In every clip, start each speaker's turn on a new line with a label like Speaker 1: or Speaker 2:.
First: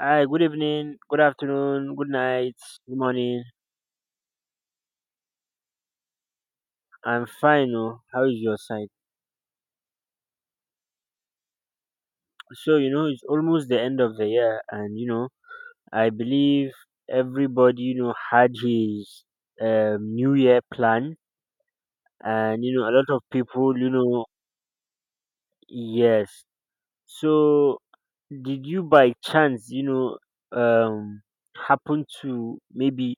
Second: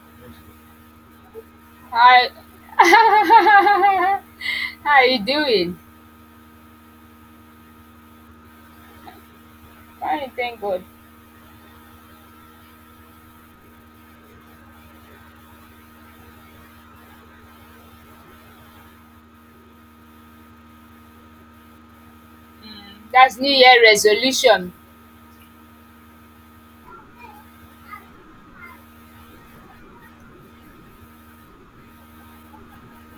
Speaker 1: Hi, good evening, good afternoon, good
Speaker 2: Hi.
Speaker 1: night, good morning.
Speaker 2: How are you doing?
Speaker 1: I'm fine. Oh. How is your side?
Speaker 2: Fine, thank God.
Speaker 1: So, it's almost the end of the year, and I believe everybody, had his New Year plan, and a lot of
Speaker 2: That's New
Speaker 1: people,
Speaker 2: Year resolution.
Speaker 1: yes. So, did you by chance, um, happen to maybe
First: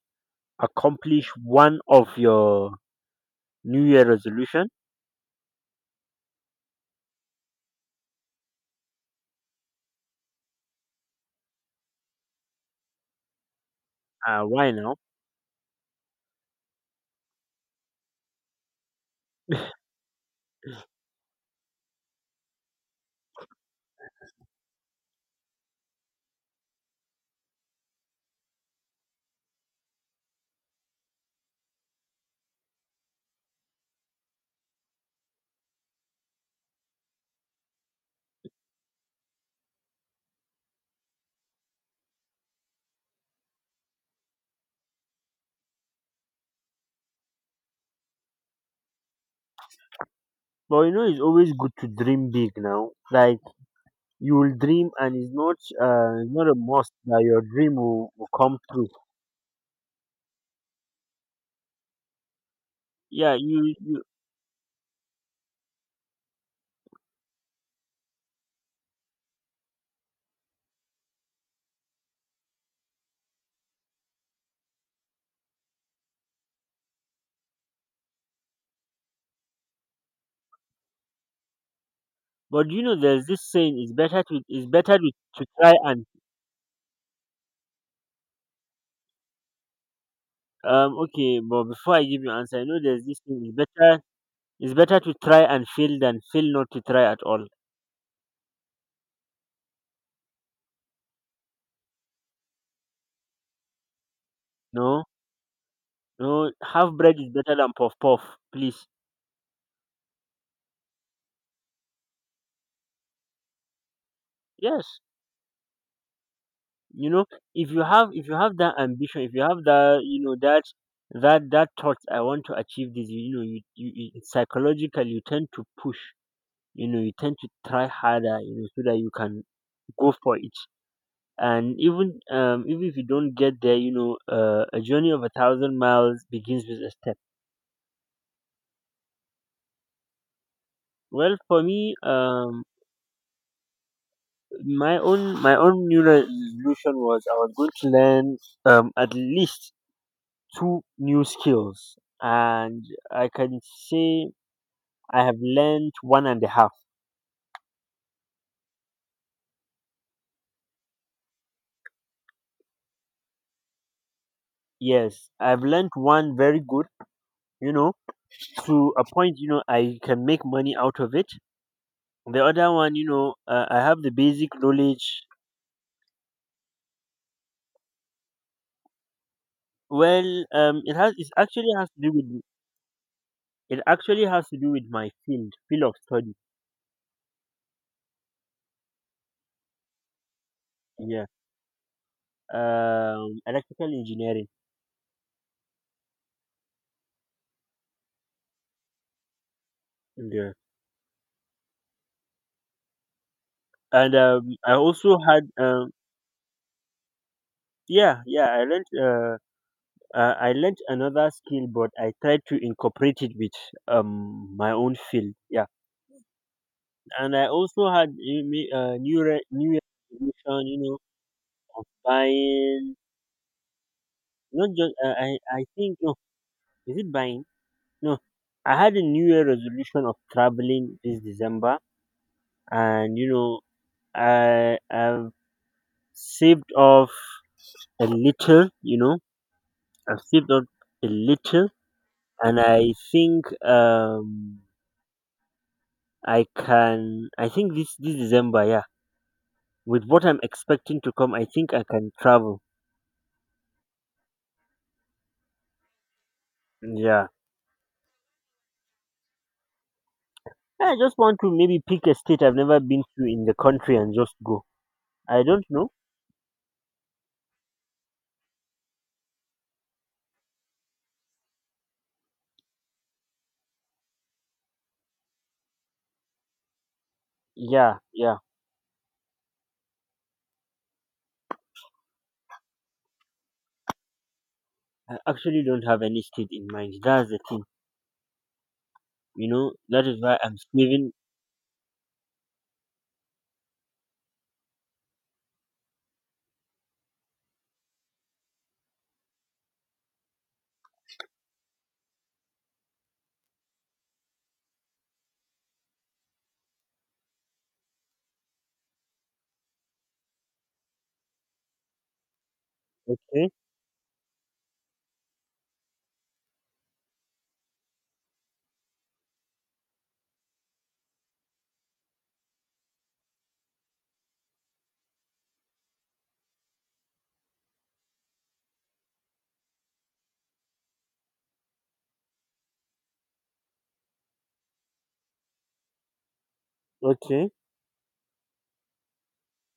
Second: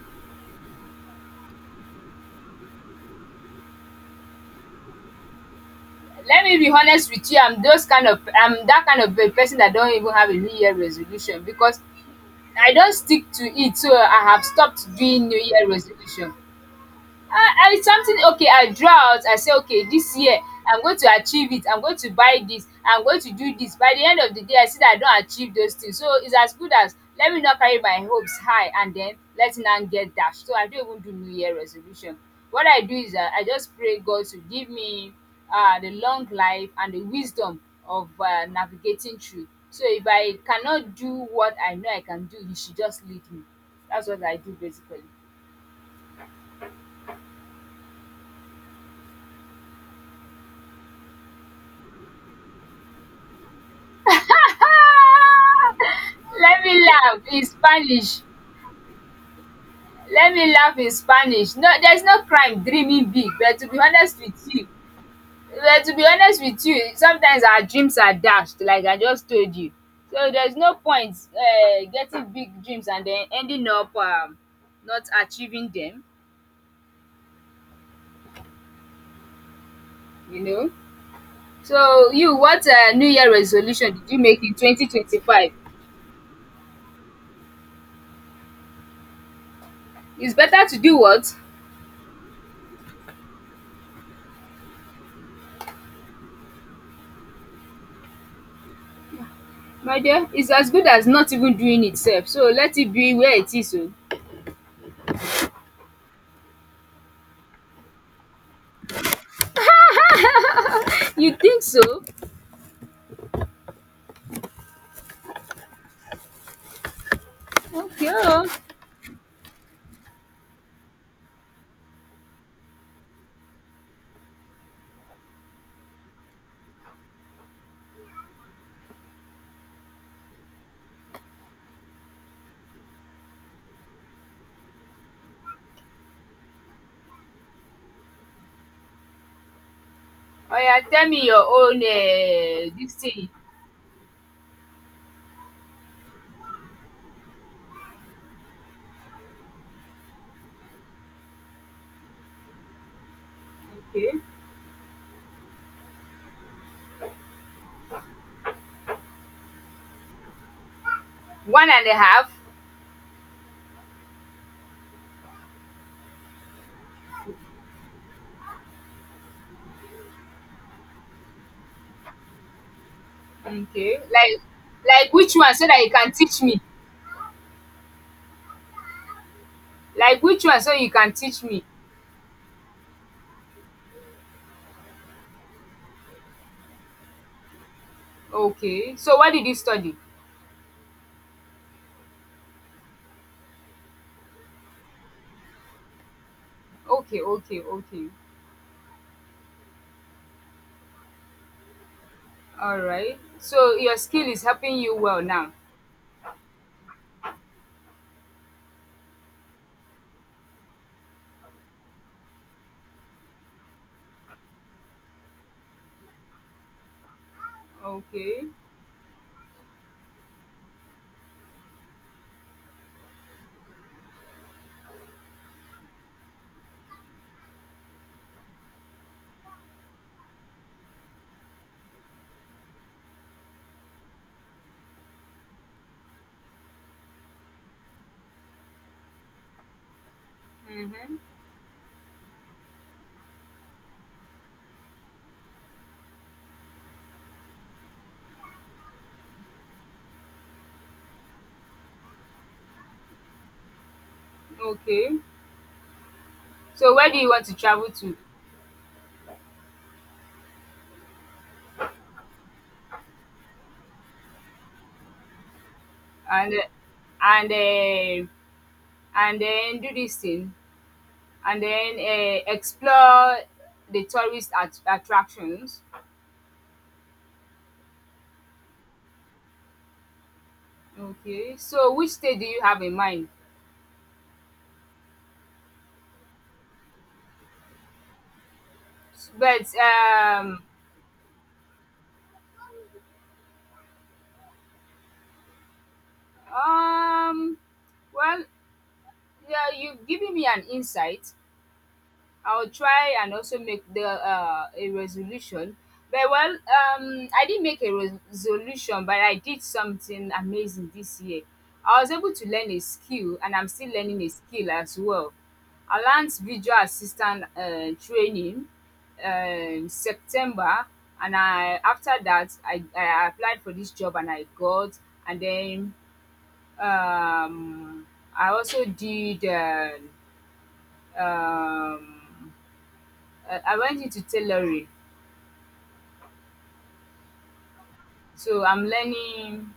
Speaker 1: accomplish one of your New Year resolution?
Speaker 2: Let me be honest with you. I'm that kind of a person that don't even have a New Year resolution because I don't stick to it. So I have
Speaker 1: Why
Speaker 2: stopped
Speaker 1: now?
Speaker 2: doing New Year resolution. I something okay I draw out I say okay this year I'm going to achieve it, I'm going to buy this. I'm going to do this. By the end of the day I see that I don achieve those things, so it's as good as let me not carry my hopes high and then let now get dashed, so I don't even do new year resolution. What I do is dat I just pray God to give me the long life and the wisdom of navigating through. So if I cannot do what I know I can do, he should just lead me. That's what I do basically.
Speaker 1: But it's always good to dream big now. Like you will dream, and it's not not a
Speaker 2: Let me
Speaker 1: must
Speaker 2: laugh
Speaker 1: that your
Speaker 2: in
Speaker 1: dream will,
Speaker 2: Spanish.
Speaker 1: will come true.
Speaker 2: Let me laugh in Spanish. No, there's no crime dreaming big,
Speaker 1: Yeah,
Speaker 2: but to
Speaker 1: you
Speaker 2: be
Speaker 1: you.
Speaker 2: honest with you, sometimes our dreams are dashed like I just told you. So there's no point getting big dreams and then ending up not achieving them, you know. So you, what
Speaker 1: But
Speaker 2: new
Speaker 1: there's
Speaker 2: year
Speaker 1: this saying: it's
Speaker 2: resolution did you
Speaker 1: better to
Speaker 2: make in 2025?
Speaker 1: try and.
Speaker 2: It's better to do what?
Speaker 1: Okay, but before I give you answer, I know there's this thing: it's better to try and fail than fail not to try at all.
Speaker 2: My dear, it's as good as not even doing itself. So let it be where it is oh.
Speaker 1: No, no, half bread is better than puff puff. Please,
Speaker 2: You think so?
Speaker 1: yes. you know if you
Speaker 2: Okay
Speaker 1: have
Speaker 2: oh.
Speaker 1: that ambition, if you have that, that thought, I want to achieve this. It's psychological. You tend to push, you tend to try harder, so that you can go for it. And even even if you don't get there, a journey of a thousand miles begins with a step.
Speaker 2: Oh, yeah. Tell me
Speaker 1: Well,
Speaker 2: your
Speaker 1: for
Speaker 2: own.
Speaker 1: me,
Speaker 2: Dis thing.
Speaker 1: my own new resolution was I was going to learn, at least two new skills, and I can
Speaker 2: Okay.
Speaker 1: say I have learned one and a half.
Speaker 2: One and a half?
Speaker 1: Yes, I've learned one very good, you know, to a point, I can make money out of it. The other one, I
Speaker 2: Okay.
Speaker 1: have the
Speaker 2: Like
Speaker 1: basic
Speaker 2: like
Speaker 1: knowledge.
Speaker 2: which one so that you can teach me? Like which
Speaker 1: Well,
Speaker 2: one so you can teach me?
Speaker 1: it actually has to do with my field of study.
Speaker 2: Okay. So what did you study?
Speaker 1: Yeah. Electrical engineering.
Speaker 2: Okay, okay, okay.
Speaker 1: Yeah.
Speaker 2: Alright. So your
Speaker 1: And
Speaker 2: skill is
Speaker 1: I
Speaker 2: helping you
Speaker 1: also
Speaker 2: well
Speaker 1: had,
Speaker 2: now?
Speaker 1: yeah, yeah, uh, I learned another skill, but I tried to incorporate it with my own field. Yeah, and I also had
Speaker 2: Okay.
Speaker 1: new Year resolution. You know, of buying not just I think no, is it buying? No. I had a new year resolution of traveling this December, and I've saved off a little. I've saved off a
Speaker 2: Mhm.
Speaker 1: little, and I think I can. I think this December, yeah. With what I'm expecting to come, I think I can travel.
Speaker 2: Okay. So where do you
Speaker 1: Yeah.
Speaker 2: want to travel to?
Speaker 1: I just want to maybe pick a state I've never been to in the country and just go. I don't know.
Speaker 2: and uh, and um and then do this thing and then explore the tourist at attractions.
Speaker 1: Yeah, yeah.
Speaker 2: Okay, so which state do you have in mind?
Speaker 1: I actually don't have any state in mind. That's the thing. You
Speaker 2: But
Speaker 1: know, that is why I'm saving.
Speaker 2: um well, yeah, you've given me an insight. I'll try and also make the a resolution. But well, I didn't make a resolution, but I did something amazing this year. I was able to learn a skill,
Speaker 1: Okay,
Speaker 2: and I'm still learning a skill as well. I learned visual assistant training September, and I after that I applied for this job and I got, and then um, I also did um, I went into tailoring,
Speaker 1: okay.
Speaker 2: so I'm learning.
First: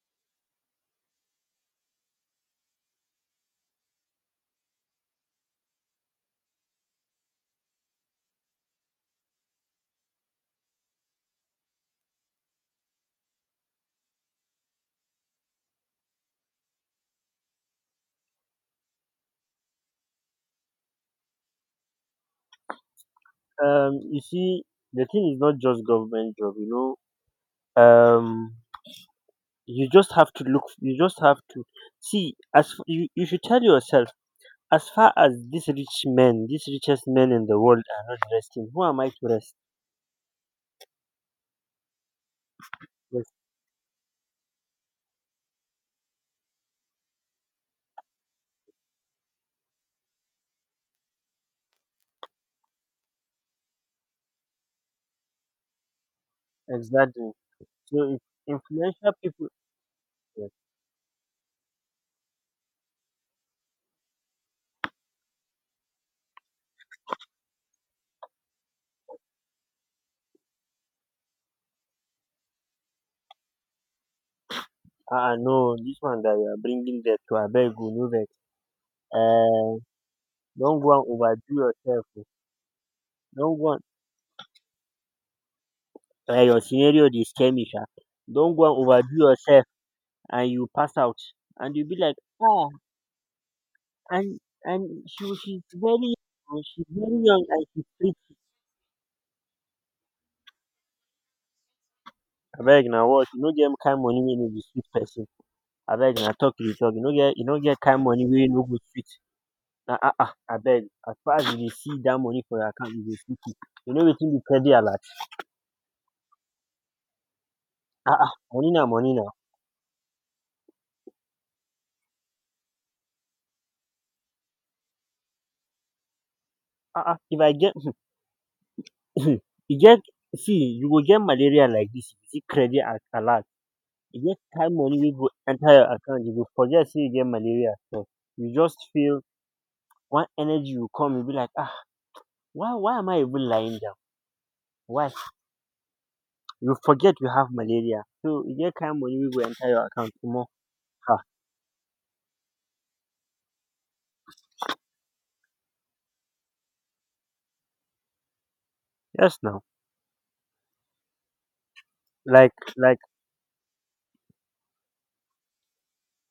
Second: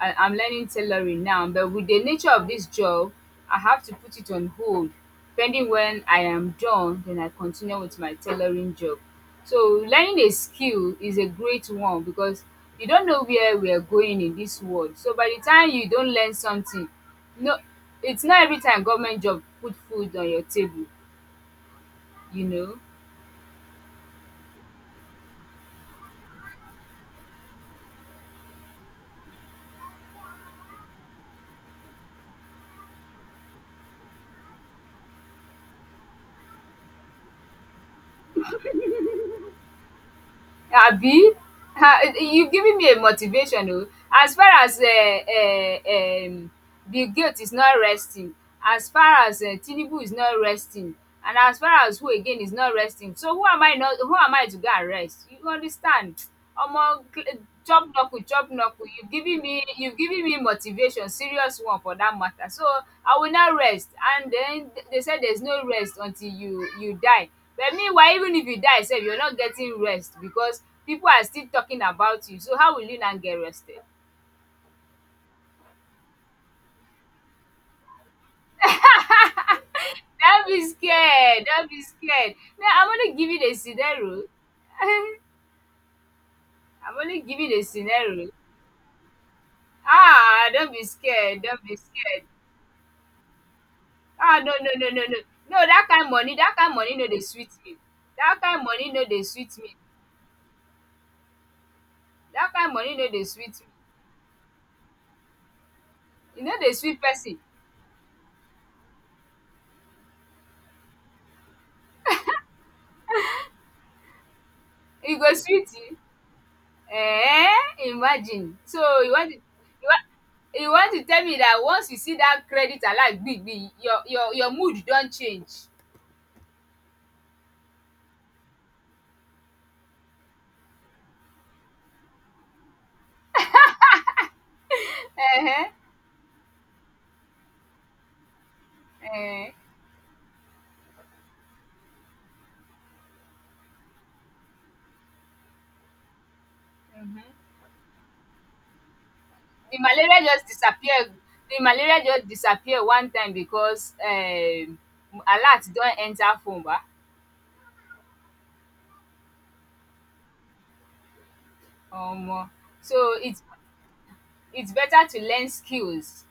Speaker 2: I'm learning tailoring now, but with the nature of this job, I have to put it on hold, pending when I am done. Then I continue with my tailoring job. So learning a skill is a great one because you don't know where we are going in this world. So by the time you don't learn something, no, it's not every time government job put food on your table. You know.
Speaker 1: You see, the thing is not just government job. You know, you just have to look. You just have to see. You, you should tell yourself: as far as these rich men, these richest men in the world are not resting, who am I to rest?
Speaker 2: Abi? Ah, you've given me a
Speaker 1: Yes,
Speaker 2: motivation oh. As far as um Bill Gates is not resting, as far as Tinubu is not resting, and as far as who again is not resting, so who am I not who am I to go and rest? You understand? Omo cl
Speaker 1: exactly.
Speaker 2: chops
Speaker 1: So
Speaker 2: knuckle
Speaker 1: if
Speaker 2: chops knuckle, you've
Speaker 1: influential
Speaker 2: given
Speaker 1: people,
Speaker 2: me you've given me
Speaker 1: yes,
Speaker 2: motivation, serious one for that matter, so I will not rest. And den they said there's no rest until you die, but meanwhile even if you die sef you're not getting rest because people are still talking about you, so how will you not get rested?
Speaker 1: ah, ah, no, this one that you are bringing there to Abeg, oh, no vex. Uh,
Speaker 2: Don't be
Speaker 1: don't go and
Speaker 2: scared,
Speaker 1: overdo
Speaker 2: don't be
Speaker 1: yourself. Oh.
Speaker 2: scared, no, I'm only giving a
Speaker 1: Don't go and,
Speaker 2: scenario. I'm
Speaker 1: your scenario,
Speaker 2: only
Speaker 1: they
Speaker 2: giving
Speaker 1: scare
Speaker 2: a
Speaker 1: me, sha.
Speaker 2: scenario.
Speaker 1: Don't go and overdo yourself
Speaker 2: Ah,
Speaker 1: and you
Speaker 2: don't be
Speaker 1: pass out.
Speaker 2: scared, don't
Speaker 1: And
Speaker 2: be
Speaker 1: you be like,
Speaker 2: scared.
Speaker 1: ah,
Speaker 2: Ah,
Speaker 1: and
Speaker 2: no, no, no, no,
Speaker 1: and
Speaker 2: no, no dat kain moni, dat kain
Speaker 1: she's
Speaker 2: moni no
Speaker 1: very
Speaker 2: dey
Speaker 1: young
Speaker 2: sweet
Speaker 1: and
Speaker 2: me,
Speaker 1: she's pretty.
Speaker 2: dat kain moni no dey sweet me, dat kain
Speaker 1: Abeg,
Speaker 2: moni
Speaker 1: now
Speaker 2: no dey
Speaker 1: what? You know,
Speaker 2: sweet me.
Speaker 1: them kind of money when you be sweet person. Abeg na
Speaker 2: E no
Speaker 1: talk you
Speaker 2: dey
Speaker 1: dey talk,
Speaker 2: sweet
Speaker 1: you no
Speaker 2: person.
Speaker 1: get you no get kain money wey no go sweet na ah. Ah, abeg, as far as you dey see dat money for your account, you go see it. You know wetin be credit alert?
Speaker 2: E go sweet you.
Speaker 1: Ah, ah,
Speaker 2: Imagine.
Speaker 1: money
Speaker 2: So
Speaker 1: na
Speaker 2: you
Speaker 1: money na.
Speaker 2: want you want to tell me dat once you see dat credit alert gbigbi your mood don change.
Speaker 1: Ah, ah, if I get e get. See, you go get malaria like dis. If you see credit a alert, e get kain money wey go
Speaker 2: um
Speaker 1: enter your account, you go forget sey you get malaria sef. You just feel
Speaker 2: um
Speaker 1: one energy go come, you be like, ah, why am I even lying down? Why? You forget
Speaker 2: um
Speaker 1: you have malaria. So e get kain money wey go enter
Speaker 2: the
Speaker 1: your account,
Speaker 2: malaria
Speaker 1: omo.
Speaker 2: just disappear. The malaria just disappear one time because alert don enter phone ba.
Speaker 1: Yes, now.
Speaker 2: Omo.
Speaker 1: Like, like,
Speaker 2: So it's better to learn skills.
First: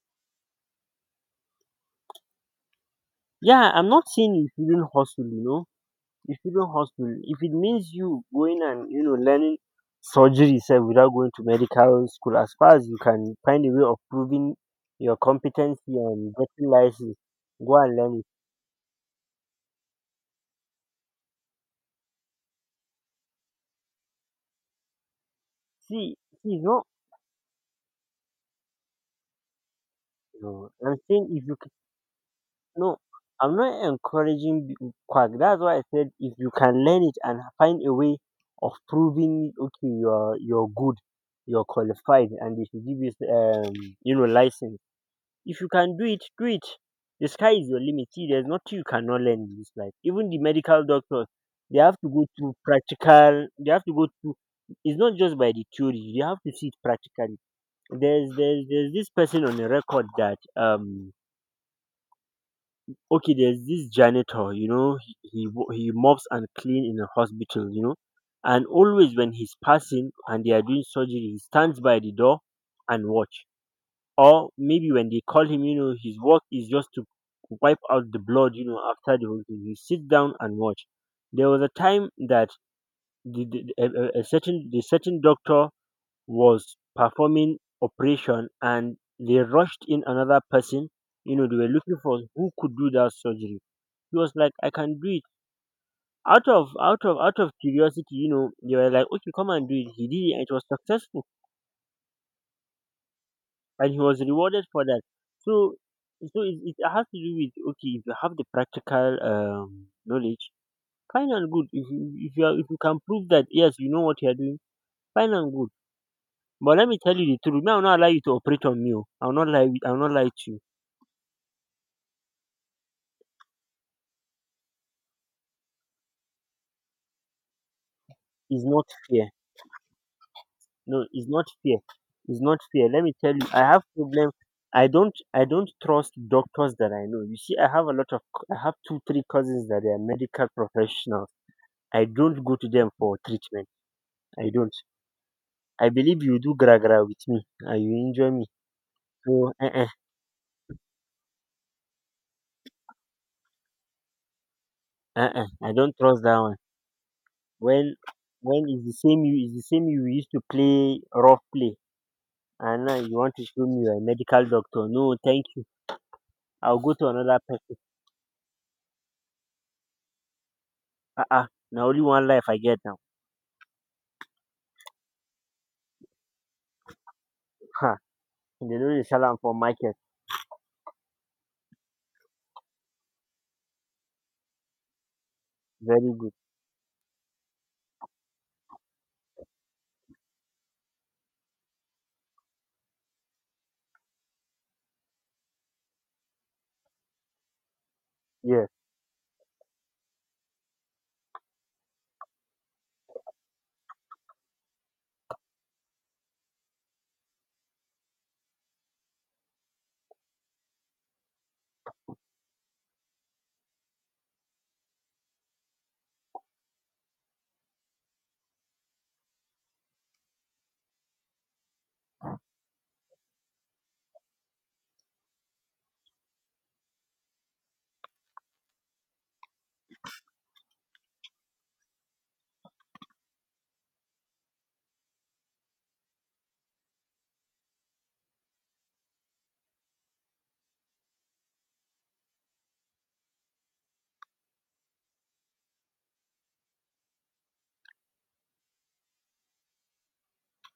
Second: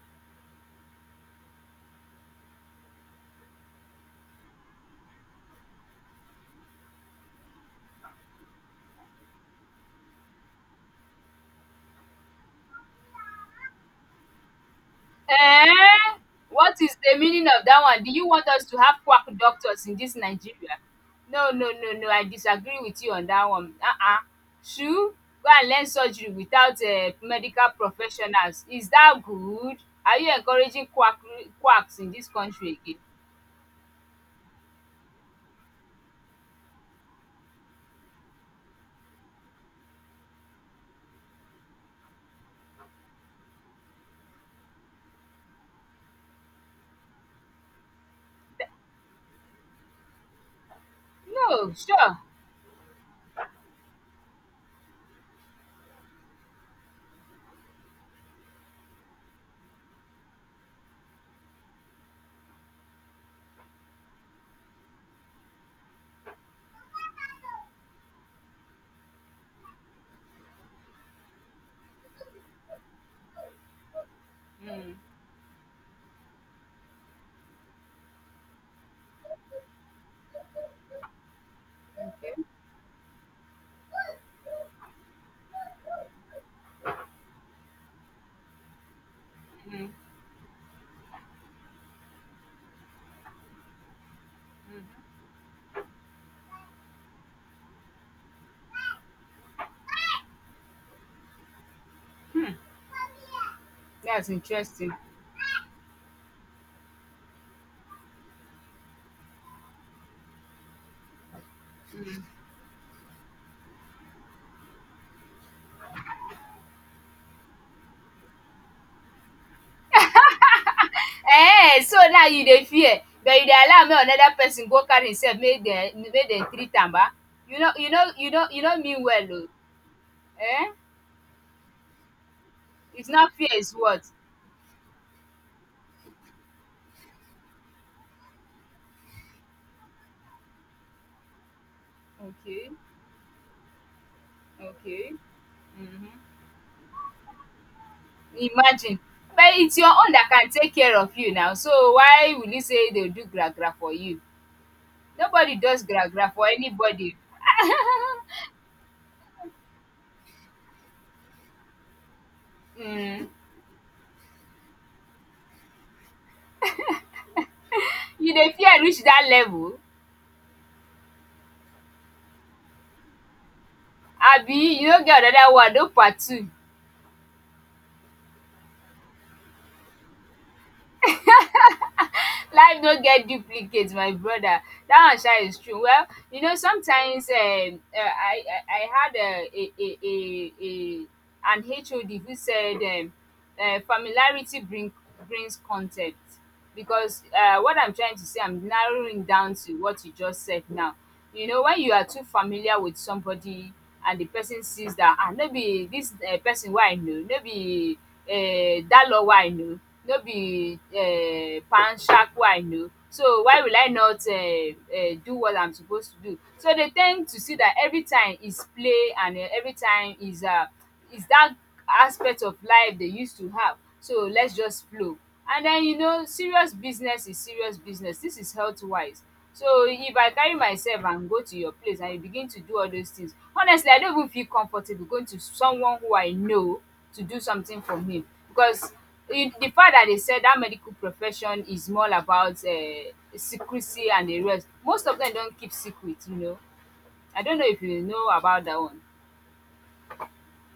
Speaker 1: yeah, I'm not saying if you shouldn't hustle, you know. If you shouldn't hustle, if it means you going and, you know, learning surgery itself without going to medical school, as far as you can find a way of proving your competency
Speaker 2: Eh!
Speaker 1: and getting
Speaker 2: What is the
Speaker 1: license,
Speaker 2: meaning of
Speaker 1: go
Speaker 2: that
Speaker 1: and
Speaker 2: one? Do
Speaker 1: learn it.
Speaker 2: you want us to have quack doctors in this Nigeria? No, no, no, no. I disagree with you on that one. Uh-uh. Shoo! Go and learn
Speaker 1: See,
Speaker 2: surgery
Speaker 1: see, it's
Speaker 2: without
Speaker 1: not,
Speaker 2: medical professionals. Is that good? Are you
Speaker 1: no,
Speaker 2: encouraging
Speaker 1: I'm
Speaker 2: quack
Speaker 1: saying if you:
Speaker 2: quacks in this country
Speaker 1: no,
Speaker 2: again?
Speaker 1: I'm not encouraging quack. That's why I said if you can learn it and find a way of proving it, okay, you're good, you're qualified, and they should give you you know license. If you can do it, do it. The sky is your limit. See, there's nothing you cannot learn in this life. Even the medical doctors,
Speaker 2: No,
Speaker 1: they have to
Speaker 2: sure.
Speaker 1: go through practical. They have to go through. It's not just by the theory. You have to see it practically. There's this person on the record that okay, there's this janitor. You know, he he mops and clean in a hospital, you know, and always when he's passing and they are doing surgery, he stands by the door and watch, or maybe
Speaker 2: Mm.
Speaker 1: when they call him, you know, his work is just to wipe out the blood. You know, after the whole thing, he sits down and watch. There was a time that a certain the certain doctor was performing operation, and they rushed
Speaker 2: Mm.
Speaker 1: in another person. You know, they were looking for who could do that surgery. He was like, I can do it. Out of curiosity, you know, they were like, okay, come and do it. He did it and it was successful,
Speaker 2: Hmm.
Speaker 1: and he was
Speaker 2: That's
Speaker 1: rewarded for
Speaker 2: interesting.
Speaker 1: that. So, so it has to do with, okay, if you have the practical knowledge, fine and good. If you are, if you can prove that yes, you know what you are doing, fine and good. But let me tell you the truth. Me, I will not allow you to operate on me. Oh. I will not lie. I will not lie to you.
Speaker 2: Eh, so now you dey fear but you dey allow make another person go carry himself, make dem treat am ba. you no you no you no you
Speaker 1: It's
Speaker 2: no
Speaker 1: not
Speaker 2: mean well
Speaker 1: fair.
Speaker 2: oo. Eh,
Speaker 1: No, it's not fair. It's not fair. Let
Speaker 2: it's
Speaker 1: me
Speaker 2: not
Speaker 1: tell you,
Speaker 2: fear,
Speaker 1: I
Speaker 2: it's
Speaker 1: have
Speaker 2: what?
Speaker 1: problem. I don't trust doctors that I know. You see, I have a lot of I have two three cousins that they are medical professionals. I don't go to
Speaker 2: Okay,
Speaker 1: them for treatment. I don't.
Speaker 2: okay.
Speaker 1: I
Speaker 2: um
Speaker 1: believe you do gra gra with me and you injure me.
Speaker 2: Imagine.
Speaker 1: So
Speaker 2: But it's your own that can take care of you now, so why will you say dem do gra gra for you? Nobody
Speaker 1: I
Speaker 2: does
Speaker 1: don't
Speaker 2: gra
Speaker 1: trust
Speaker 2: gra
Speaker 1: that
Speaker 2: for
Speaker 1: one.
Speaker 2: anybody.
Speaker 1: When when is the same you is the same you used to play rough play, and now you
Speaker 2: um
Speaker 1: want to show me you're a medical doctor. No, thank you. I'll go to another person.
Speaker 2: you dey fear reach that level?
Speaker 1: Now only one life I get now.
Speaker 2: Abi you no get another one? No part two.
Speaker 1: Ha! They no dey sell am for market.
Speaker 2: Life no get duplicate, my brother. That one sha is true. Well,
Speaker 1: Very good.
Speaker 2: you know, sometimes I had a an hod who said familiarity brings contempt because what I'm trying to say, I'm
Speaker 1: Yes.
Speaker 2: narrowing down to what you just said now. You know, when you are too familiar with somebody, and the person sees that ah no be dis person wey I know, no be Dalo wey I know, no be Panshak wey I know, so why will I not do what I'm supposed to do? So dey ten d to see that every time is play, and every time is that aspect of life they used to have. So let's just flow. And then you know, serious business is serious business. This is health wise. So if I carry myself and go to your place and you begin to do all those things, honestly, I don't even feel comfortable going to someone who I know to do something for him because the fact that they said that medical profession is more about secrecy and the rest. Most of them don't keep secret. I don't know if you know about that one.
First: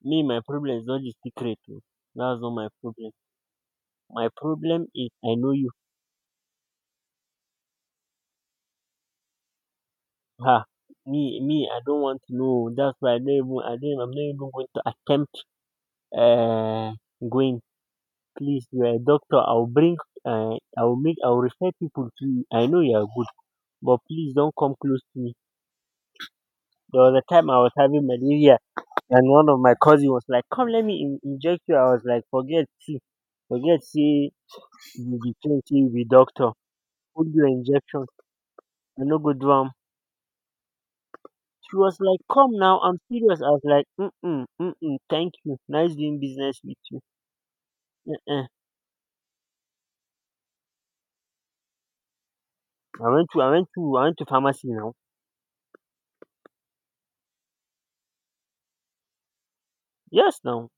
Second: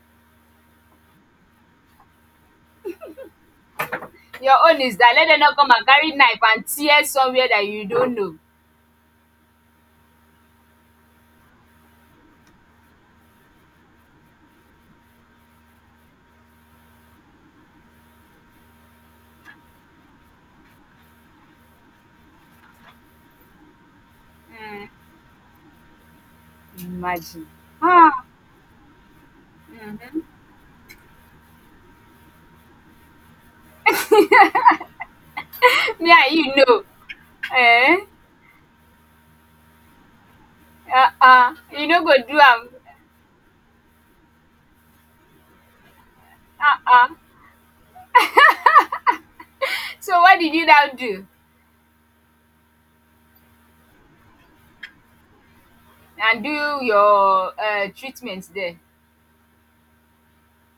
Speaker 1: Me, my problem is not the secret oh. That's not my problem. My
Speaker 2: Your own
Speaker 1: problem
Speaker 2: is
Speaker 1: is
Speaker 2: that let
Speaker 1: I
Speaker 2: them
Speaker 1: know
Speaker 2: not come
Speaker 1: you.
Speaker 2: and carry knife and tear somewhere that you don't know.
Speaker 1: Ha! Me, I don't want to know oh. That's why I don't, I'm not even going to attempt, Uh, going. Please, you are a doctor. I will bring, I will make, I will refer people to you. I know you are good, but please don't come
Speaker 2: um
Speaker 1: close to me. There was a
Speaker 2: Imagine.
Speaker 1: time I was having
Speaker 2: Ah,
Speaker 1: malaria, and one of my cousin was like, "Come let me in inject you." I was like, "Forget see, forget see." You be tell say you be
Speaker 2: me and
Speaker 1: doctor,
Speaker 2: you know,
Speaker 1: hold your
Speaker 2: eh,
Speaker 1: injection, I no go do am. She
Speaker 2: you
Speaker 1: was
Speaker 2: no go
Speaker 1: like,
Speaker 2: do
Speaker 1: come
Speaker 2: am
Speaker 1: now I'm serious. I was like, "Mm mm mm mm, thank you, nice doing business with you."
Speaker 2: um.
Speaker 1: um
Speaker 2: So what did you now do
Speaker 1: I went to I went to pharmacy now.
Speaker 2: and do your treatment there?
Speaker 1: Yes now,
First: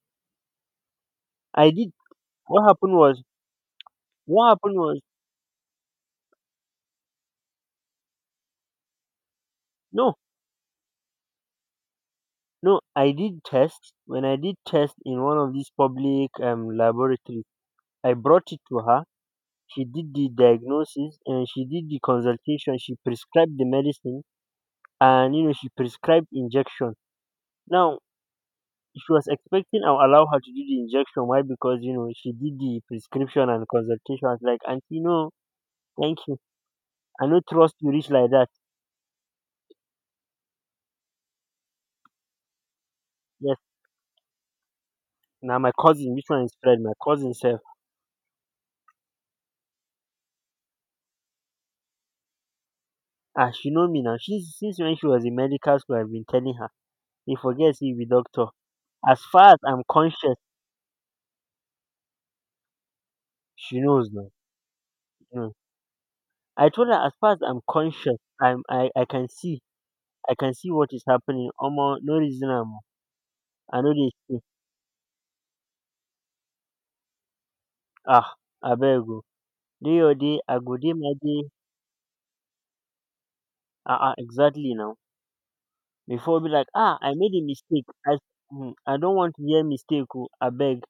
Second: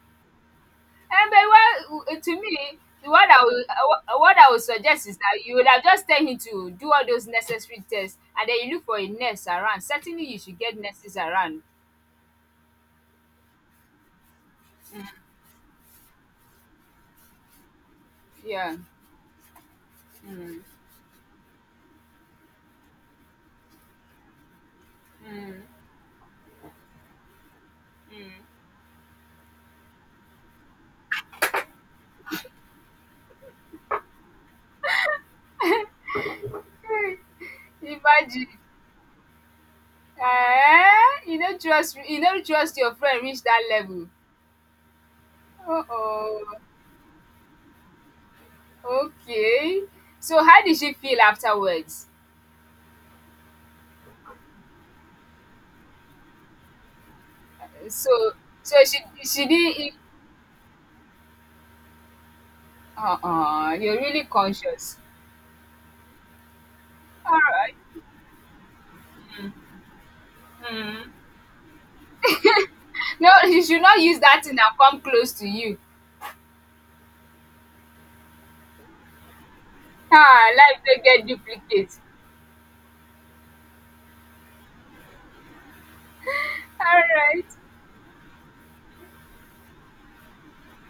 Speaker 2: And but
Speaker 1: I did.
Speaker 2: well to
Speaker 1: What
Speaker 2: me,
Speaker 1: happened was,
Speaker 2: what
Speaker 1: what
Speaker 2: I would
Speaker 1: happened was
Speaker 2: suggest is that you would have just tell him to do all those necessary tests, and then you look for a nurse around.
Speaker 1: no,
Speaker 2: Certainly you should get nurses around.
Speaker 1: no, I did test. When I did test in one of these public laboratories, I brought it
Speaker 2: Yeah.
Speaker 1: to her. She did the
Speaker 2: um
Speaker 1: diagnosis and she did the consultation. She prescribed the medicine, and you know
Speaker 2: um
Speaker 1: she prescribed injection. Now
Speaker 2: um
Speaker 1: she was expecting I'll allow her to do the injection. Why? Because you know she did the prescription and consultation. I was like, Auntie, no, thank you. I no trust you reach like
Speaker 2: Imagine,
Speaker 1: that.
Speaker 2: you no trust your friend reach
Speaker 1: Yes.
Speaker 2: dat level.
Speaker 1: Now my cousin, which
Speaker 2: Oh,
Speaker 1: one is Fred? My cousin self.
Speaker 2: oh, okay. So how did she feel afterwards?
Speaker 1: Ah, she know me now. She, since when she was in medical school, I've been telling her. He forgets he be
Speaker 2: So
Speaker 1: doctor.
Speaker 2: so
Speaker 1: As
Speaker 2: she
Speaker 1: far as
Speaker 2: didn't
Speaker 1: I'm
Speaker 2: e
Speaker 1: conscious, she
Speaker 2: you're
Speaker 1: knows
Speaker 2: really
Speaker 1: now.
Speaker 2: conscious.
Speaker 1: You know. I told her, as far as I'm
Speaker 2: Alright.
Speaker 1: conscious, I can see. I can see what is
Speaker 2: Mm.
Speaker 1: happening. Omo, no reason am.
Speaker 2: No, she should
Speaker 1: I know
Speaker 2: not
Speaker 1: they
Speaker 2: use
Speaker 1: see.
Speaker 2: that thing and come close to you.
Speaker 1: Ah, I beg. Day your day,
Speaker 2: Ah,
Speaker 1: I go
Speaker 2: life
Speaker 1: dey
Speaker 2: no
Speaker 1: my
Speaker 2: get
Speaker 1: day.
Speaker 2: duplicate.
Speaker 1: Ah ah, exactly now. Before, be like, ah, I made a
Speaker 2: Alright.
Speaker 1: mistake. I don't want to hear mistake oh, I beg,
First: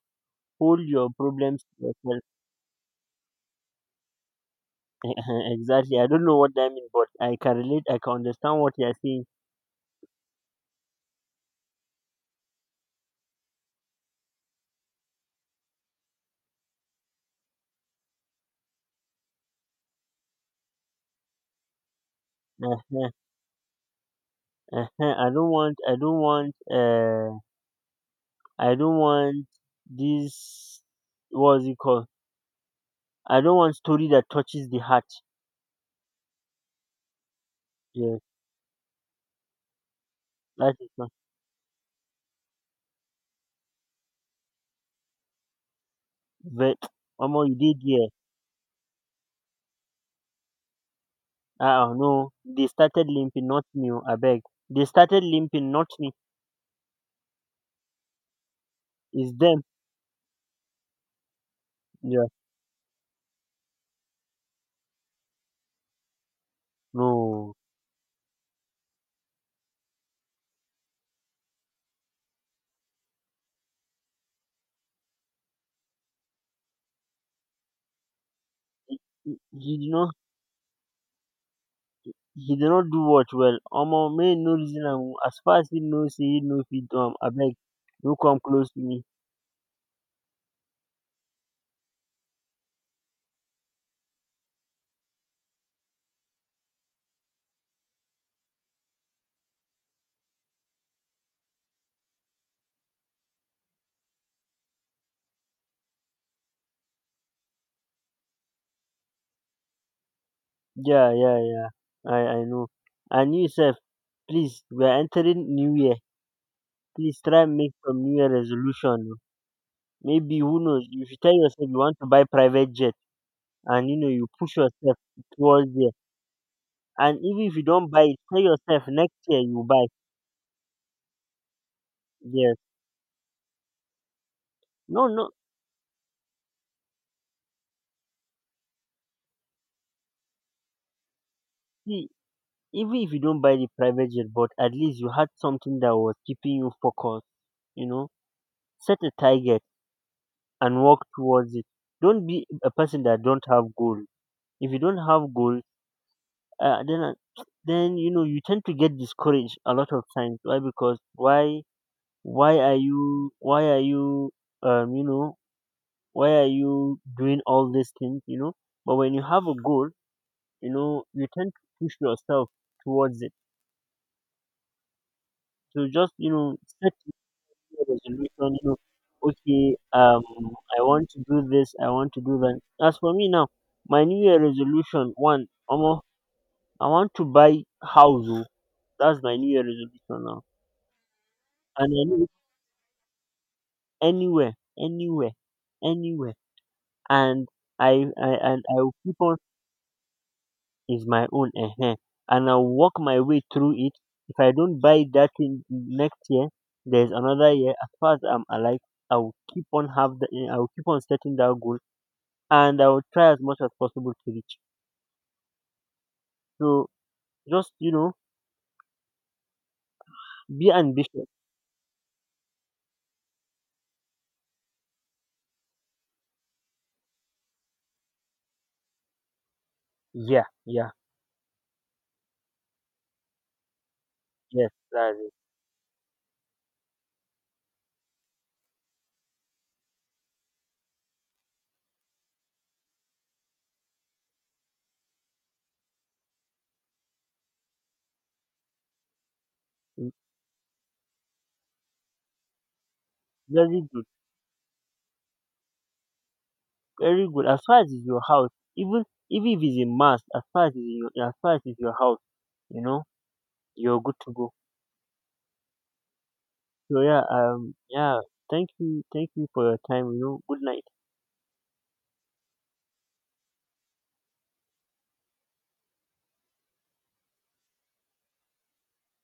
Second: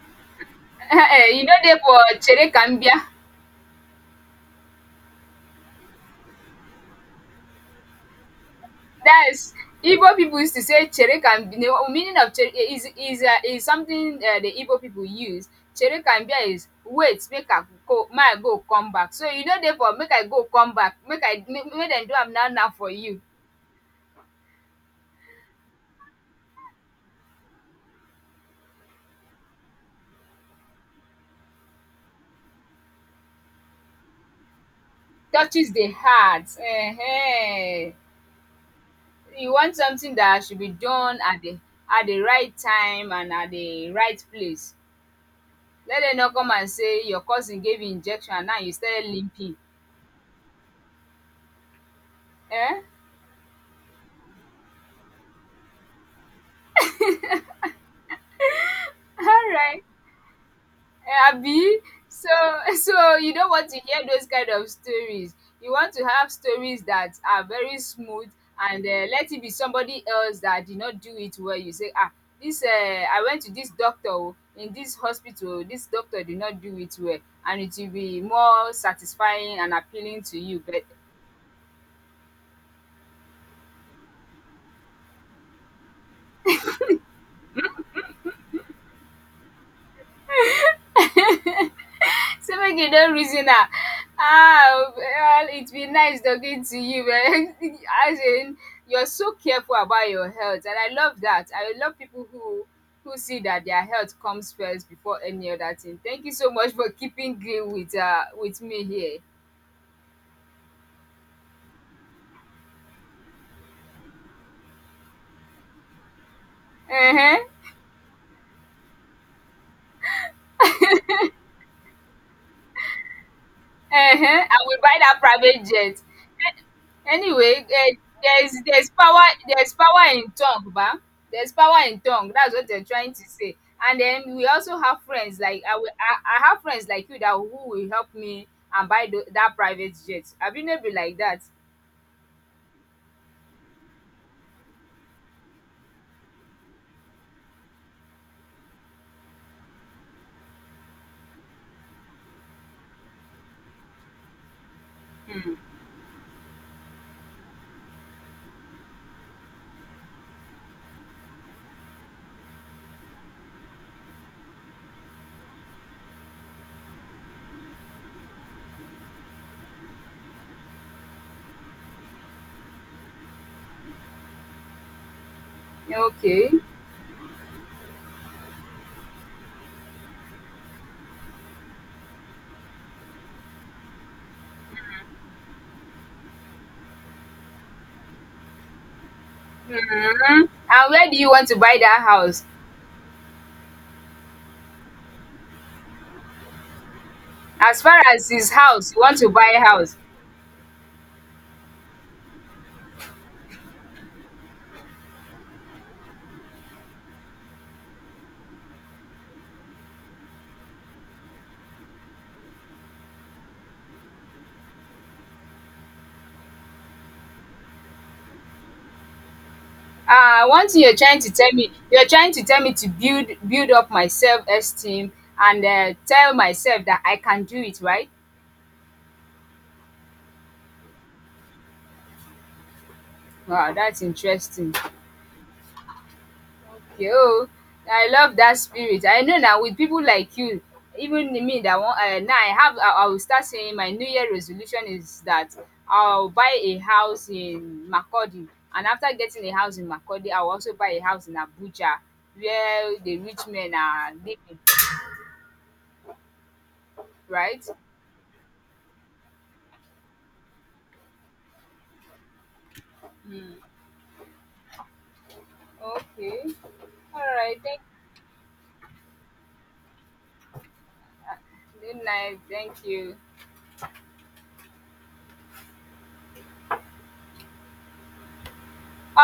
Speaker 1: hold your
Speaker 2: You no
Speaker 1: problems
Speaker 2: dey
Speaker 1: to
Speaker 2: for
Speaker 1: yourself.
Speaker 2: Chere ka.
Speaker 1: Exactly. I don't know what that means, but I can relate, I can understand what you are saying.
Speaker 2: That's Igbo people used to say "chere ka m bia". Meaning of chere is something the Igbo people use. "Chere ka m bia" is wait make I go, make I go come back, so you no dey for make I go come back, make I make make dem do am now now for
Speaker 1: Ehen,
Speaker 2: you.
Speaker 1: ehen. I don't want this, what's it called? I don't want story that touches the heart.
Speaker 2: Touches the heart.
Speaker 1: Yes,
Speaker 2: You want something that should be
Speaker 1: that is not
Speaker 2: done at the right time and at the right place. Make dem no come
Speaker 1: ve
Speaker 2: and say your
Speaker 1: Omo, you
Speaker 2: cousin
Speaker 1: did
Speaker 2: gave you
Speaker 1: there.
Speaker 2: injection and now you started limping.
Speaker 1: Ah ah, no, they
Speaker 2: um
Speaker 1: started limping, not me. Oh, I beg. They started limping, not me. It's them.
Speaker 2: alright. Eh, abi,
Speaker 1: Yeah,
Speaker 2: so so you don't want to hear those kind of stories? You want to have stories that are
Speaker 1: no,
Speaker 2: very smooth, and let it be somebody else that did not do it well. You say, ah, this I went to this doctor oh, in this hospital oh, this doctor did not do it well, and it will be more
Speaker 1: he,
Speaker 2: satisfying and
Speaker 1: he did not.
Speaker 2: appealing to you but—
Speaker 1: He did not do what well. Omo, may no reason am. Oh. As far as he know, say he no fit do am. Abeg, no come close to me.
Speaker 2: So make you don reason am. Ah, well, it's been nice talking to you. As in, you're so careful about your health, and I love that. I love people who see that their health comes first before any other thing. Thank you so much for keeping green with me here.
Speaker 1: Yeah, yeah, yeah. I know. And you sef, please, we are entering new year.
Speaker 2: Uh
Speaker 1: Please
Speaker 2: huh.
Speaker 1: try and make some new year resolution oh. Maybe who knows? If you tell yourself you want to buy private jet, and you know you
Speaker 2: Uh-huh,
Speaker 1: push
Speaker 2: I will buy
Speaker 1: yourself
Speaker 2: that private
Speaker 1: towards there.
Speaker 2: jet. An
Speaker 1: And even if you
Speaker 2: anyway, eh,
Speaker 1: don't buy it, tell
Speaker 2: there's
Speaker 1: yourself
Speaker 2: there's
Speaker 1: next
Speaker 2: power
Speaker 1: year you will
Speaker 2: there's
Speaker 1: buy.
Speaker 2: power in tongue ba. There's power in tongue. That's
Speaker 1: Yes.
Speaker 2: what they're trying to say. And then we also have
Speaker 1: No, no,
Speaker 2: friends like I have friends like you that who will help me and buy tho that private jet. Abi no be like that?
Speaker 1: see, even if you don't buy the private jet, but at least you had something that was keeping you focused, you know. Set a target and work towards it. Don't be a person that don't have goal. If you don't have goal, then, then, you know, you tend to get discouraged a lot of times. Why? Because, why are you you know, why are you doing all these things, you know? But when you have a goal, you know, you tend to push yourself towards it. So just, you
Speaker 2: Okay.
Speaker 1: know, set a resolution, you know, okay, I want to do this, I want to do that. As for me now, my New Year resolution, one, Omo, I want to buy house oh. That's my New Year resolution
Speaker 2: Hmm.
Speaker 1: now.
Speaker 2: And where do you want to buy
Speaker 1: And
Speaker 2: that
Speaker 1: I know,
Speaker 2: house?
Speaker 1: anywhere, anywhere, anywhere. And
Speaker 2: As far as his
Speaker 1: and I
Speaker 2: house,
Speaker 1: will
Speaker 2: you want
Speaker 1: keep
Speaker 2: to
Speaker 1: on,
Speaker 2: buy a house.
Speaker 1: is my own ehen, and I'll work my way through it. If I don't buy that thing next year, there's another year. As far as I'm alive, I will keep on setting that goal, and I will try as much as possible to reach. So just, you know,
Speaker 2: Ah, one
Speaker 1: be
Speaker 2: thing you're trying
Speaker 1: ambitious.
Speaker 2: to tell me to build up my self-esteem, and, eh, tell myself that I can do it, right?
Speaker 1: Yeah, yeah,
Speaker 2: Wow, that's
Speaker 1: yes,
Speaker 2: interesting.
Speaker 1: that's it.
Speaker 2: Okay oh, I love that spirit. I know na with people like you, even me that want now, I have I will start saying my New Year resolution is that I'll buy a house in Makodi, and after getting a house in
Speaker 1: Mm,
Speaker 2: Makodi, I will also buy a house in Abuja where the rich men
Speaker 1: very good,
Speaker 2: are living,
Speaker 1: very good. As
Speaker 2: right?
Speaker 1: far as it's your house, even, even if it's a must, as far as as far as it's your house, you know, you're good to go.
Speaker 2: Okay.
Speaker 1: So
Speaker 2: All
Speaker 1: yeah,
Speaker 2: right. Thank.
Speaker 1: yeah. Thank you for your time. You know, good night.
Speaker 2: Good night. Thank you.